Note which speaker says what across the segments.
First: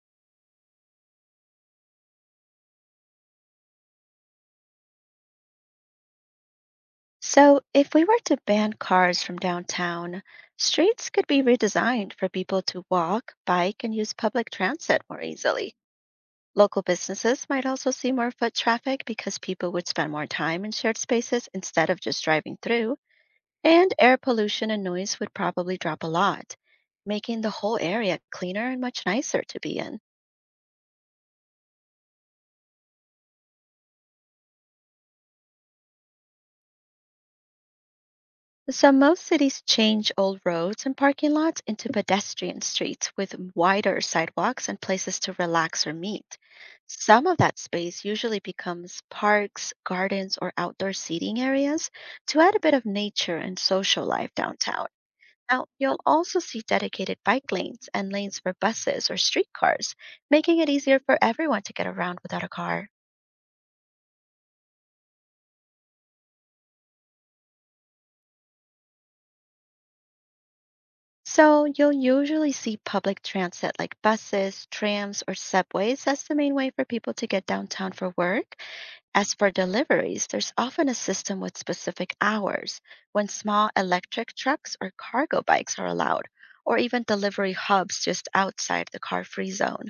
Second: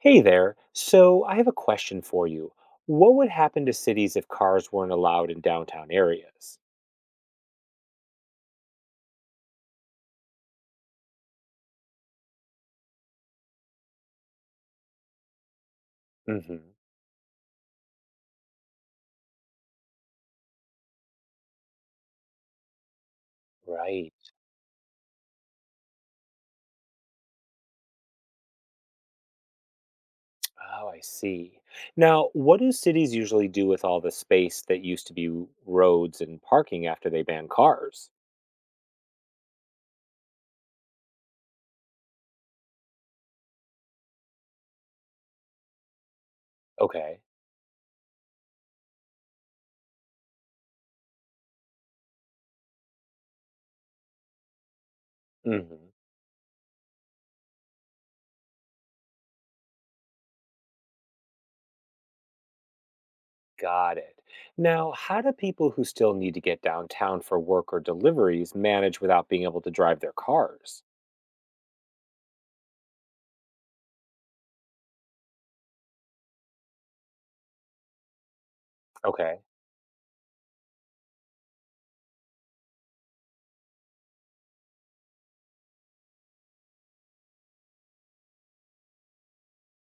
Speaker 1: Hey there. So I have a question for you. What would happen to cities if cars weren't allowed in downtown areas?
Speaker 2: So, if we were to ban cars from downtown, streets could be redesigned for people to walk, bike, and use public transit more easily.
Speaker 1: Hmm.
Speaker 2: Local businesses might also see more foot traffic because people would spend more time in shared spaces instead of just driving through, and
Speaker 1: Right.
Speaker 2: air pollution and noise would probably drop a lot, making the whole area cleaner and much nicer to be in.
Speaker 1: Oh, I see. Now, what do cities usually do with all the space that used to be roads and parking after they ban cars?
Speaker 2: So, most cities change old roads and parking lots into pedestrian streets with wider sidewalks and places to relax or meet.
Speaker 1: Okay.
Speaker 2: Some of that space usually becomes parks, gardens, or outdoor seating areas to add a bit of nature and social life downtown. Now,
Speaker 1: Hmm.
Speaker 2: you'll also see dedicated bike lanes and lanes for buses or streetcars, making it easier for everyone to get around without a car.
Speaker 1: Got it. Now, how do people who still need to get downtown for work or deliveries manage without being able to drive their cars?
Speaker 2: So you'll usually see public transit like buses, trams, or subways as the main way for people to get downtown for work. As
Speaker 1: Okay.
Speaker 2: for deliveries, there's often a system with specific hours when small electric trucks or cargo bikes are allowed, or even delivery hubs just outside the car free zone.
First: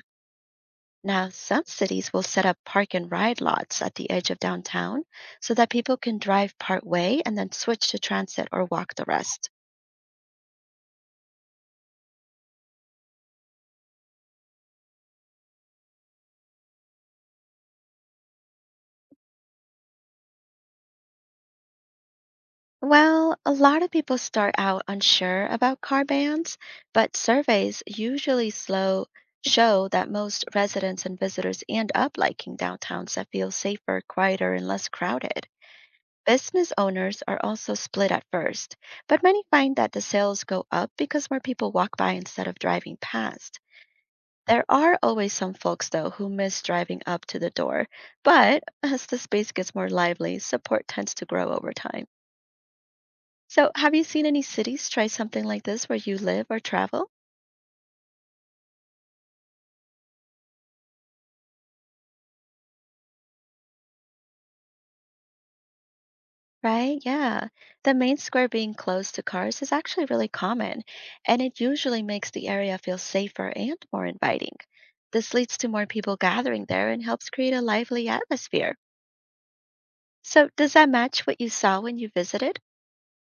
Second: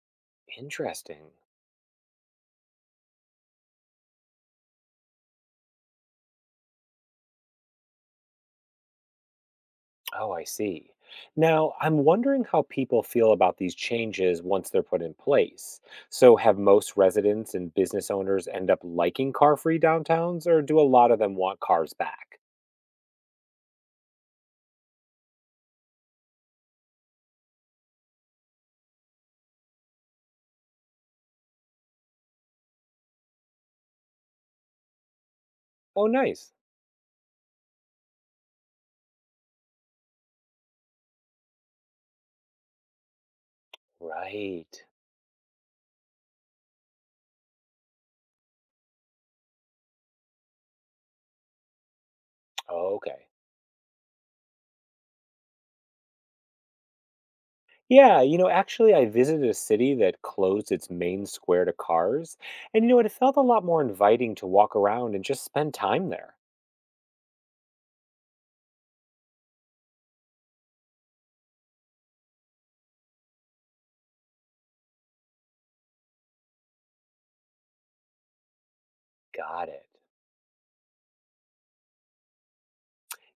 Speaker 2: Now,
Speaker 1: Interesting.
Speaker 2: some cities will set up park and ride lots at the edge of downtown so that people can drive part way and then switch to transit or walk the rest.
Speaker 1: Oh, I see. Now, I'm wondering how people feel about these changes once they're put in place. So, have most residents and business owners end up liking car free downtowns, or do a lot of them want cars back?
Speaker 2: Well, a lot of people start out unsure about car bans, but surveys usually slow show that most residents and visitors end up liking downtowns that feel safer, quieter, and less crowded.
Speaker 1: Oh, nice.
Speaker 2: Business owners are also split at first, but many find that the sales go up because more people walk by instead of driving past. There
Speaker 1: Right.
Speaker 2: are always some folks, though, who miss driving up to the door, but as the space gets more lively, support tends to grow over time.
Speaker 1: Oh, okay.
Speaker 2: So, have you seen any cities try something like this where you live or travel?
Speaker 1: Yeah, actually, I visited a city that closed its main square to cars, and it felt a lot more inviting to walk around and just spend time there.
Speaker 2: Right? Yeah. The main square being closed to cars is actually really common, and it usually makes the area feel safer and more inviting. This leads to more people gathering there and helps create a lively atmosphere.
Speaker 1: Got it.
Speaker 2: So, does that match what you saw when you visited?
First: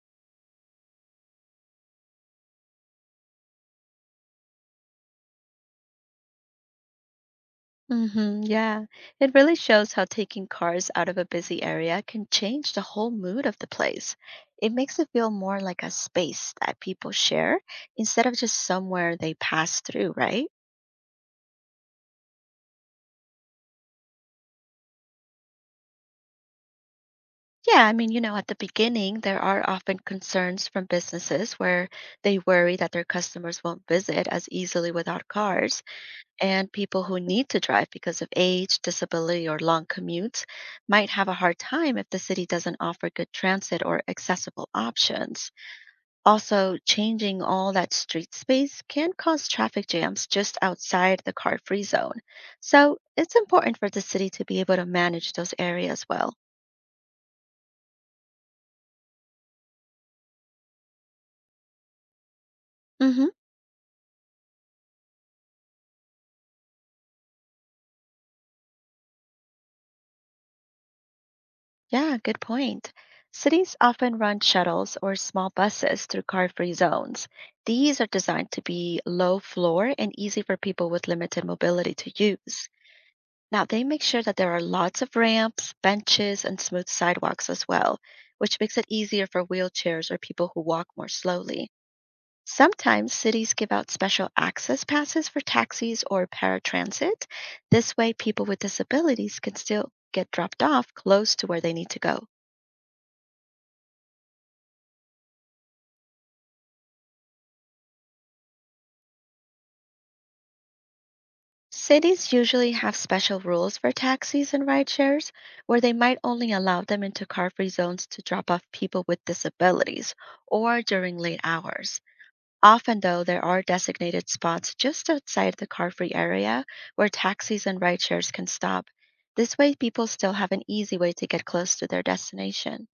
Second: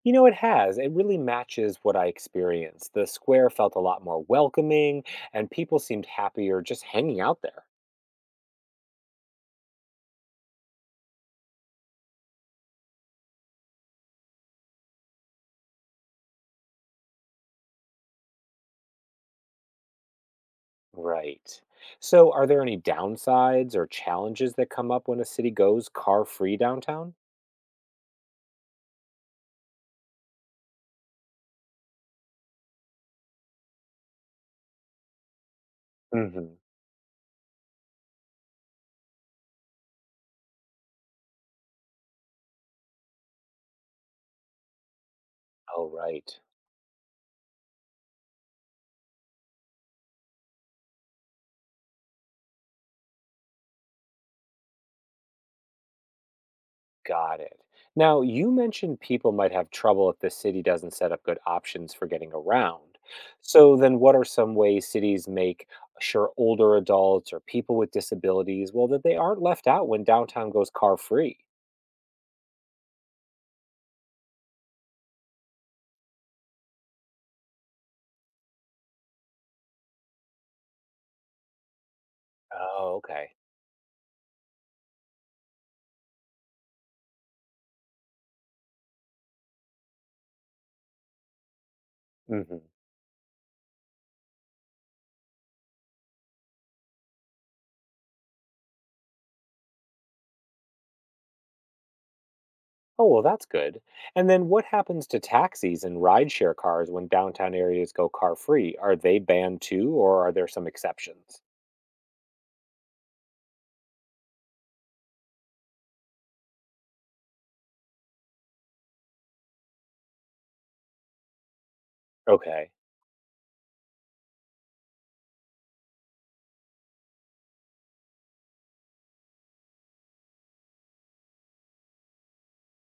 Speaker 1: You know, it has. It really matches what I experienced. The square felt a lot more welcoming, and people seemed happier just hanging out there.
Speaker 2: Hmm, yeah, it really shows how taking cars out of a busy area can change the whole mood of the place. It makes it feel more like a space that people share instead of just somewhere they pass through, right?
Speaker 1: Right. So, are there any downsides or challenges that come up when a city goes car free downtown?
Speaker 2: Yeah, at the beginning, there are often concerns from businesses where they worry that their customers won't visit as easily without cars.
Speaker 1: Mm hmm.
Speaker 2: And people who need to drive because of age, disability, or long commutes might have a hard time if the city doesn't offer good transit or accessible options.
Speaker 1: Oh, right.
Speaker 2: Also, changing all that street space can cause traffic jams just outside the car free zone. So, it's important for the city to be able to manage those areas well.
Speaker 1: Got it. Now, you mentioned people might have trouble if the city doesn't set up good options for getting around.
Speaker 2: Mhm.
Speaker 1: So, then what are some ways cities make sure older adults or people with disabilities, well, that they aren't left out when downtown goes car free?
Speaker 2: Yeah, good point. Cities often run shuttles or small buses through car free zones. These are designed to be low floor and easy for people with limited mobility to use.
Speaker 1: Oh, okay.
Speaker 2: Now, they make sure that there are lots of ramps, benches, and smooth sidewalks as well, which makes it easier for wheelchairs or people who walk more slowly.
Speaker 1: Hmm.
Speaker 2: Sometimes cities give out special access passes for taxis or paratransit. This way, people with disabilities can still get dropped off close to where they need to go.
Speaker 1: Oh, well, that's good. And then what happens to taxis and rideshare cars when downtown areas go car free? Are they banned too, or are there some exceptions?
Speaker 2: Cities usually have special rules for taxis and rideshares, where they might only allow them into car free zones to drop off people with disabilities or during late hours.
Speaker 1: Okay.
Speaker 2: Often, though, there are designated spots just outside the car free area where taxis and rideshares can stop. This way, people still have an easy way to get close to their destination.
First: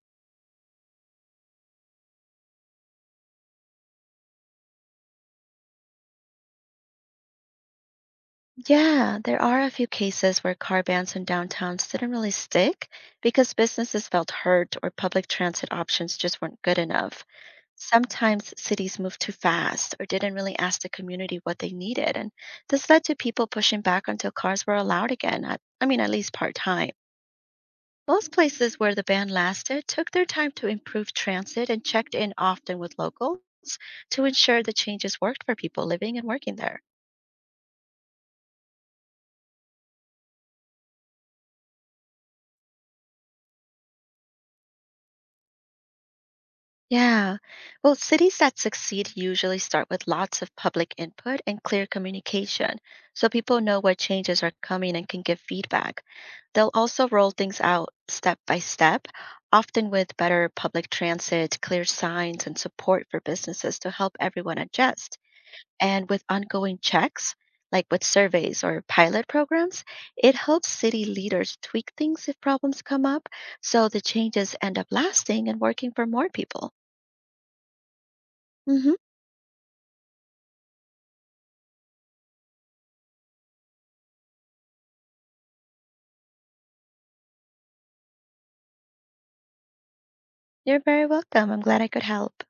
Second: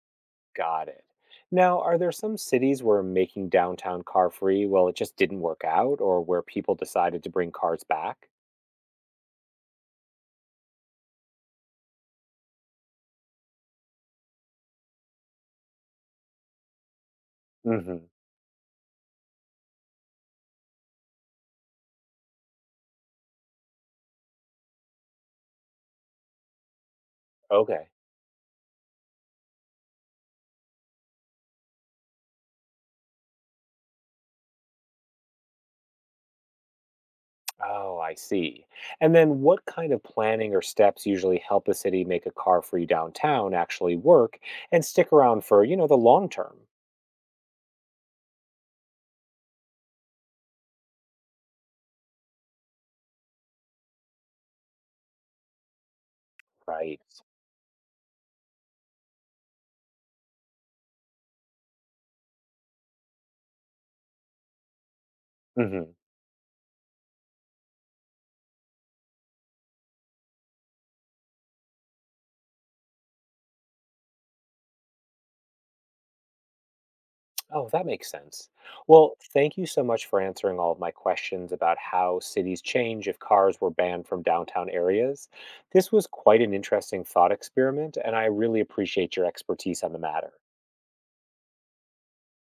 Speaker 1: Got it. Now, are there some cities where making downtown car free, well, it just didn't work out, or where people decided to bring cars back?
Speaker 2: Yeah, there are a few cases where car bans in downtowns didn't really stick because businesses felt hurt or public transit options just weren't good enough.
Speaker 1: Hmm.
Speaker 2: Sometimes cities moved too fast or didn't really ask the community what they needed, and this led to people pushing back until cars were allowed again, at least part time.
Speaker 1: Okay.
Speaker 2: Most places where the ban lasted took their time to improve transit and checked in often with locals to ensure the changes worked for people living and working there.
Speaker 1: Oh, I see. And then what kind of planning or steps usually help a city make a car free downtown actually work and stick around for the long term?
Speaker 2: Yeah. Well, cities that succeed usually start with lots of public input and clear communication, so people know what changes are coming and can give feedback. They'll
Speaker 1: Right.
Speaker 2: also roll things out step by step, often with better public transit, clear signs, and support for businesses to help everyone adjust.
Speaker 1: Hmm.
Speaker 2: And with ongoing checks, like with surveys or pilot programs, it helps city leaders tweak things if problems come up, so the changes end up lasting and working for more people.
Speaker 1: Oh, that makes sense.
Speaker 2: Hmm.
Speaker 1: Well, thank you so much for answering all of my questions about how cities change if cars were banned from downtown areas. This was quite an interesting thought experiment, and I really appreciate your expertise on the matter.
Speaker 2: You're very welcome. I'm glad I could help.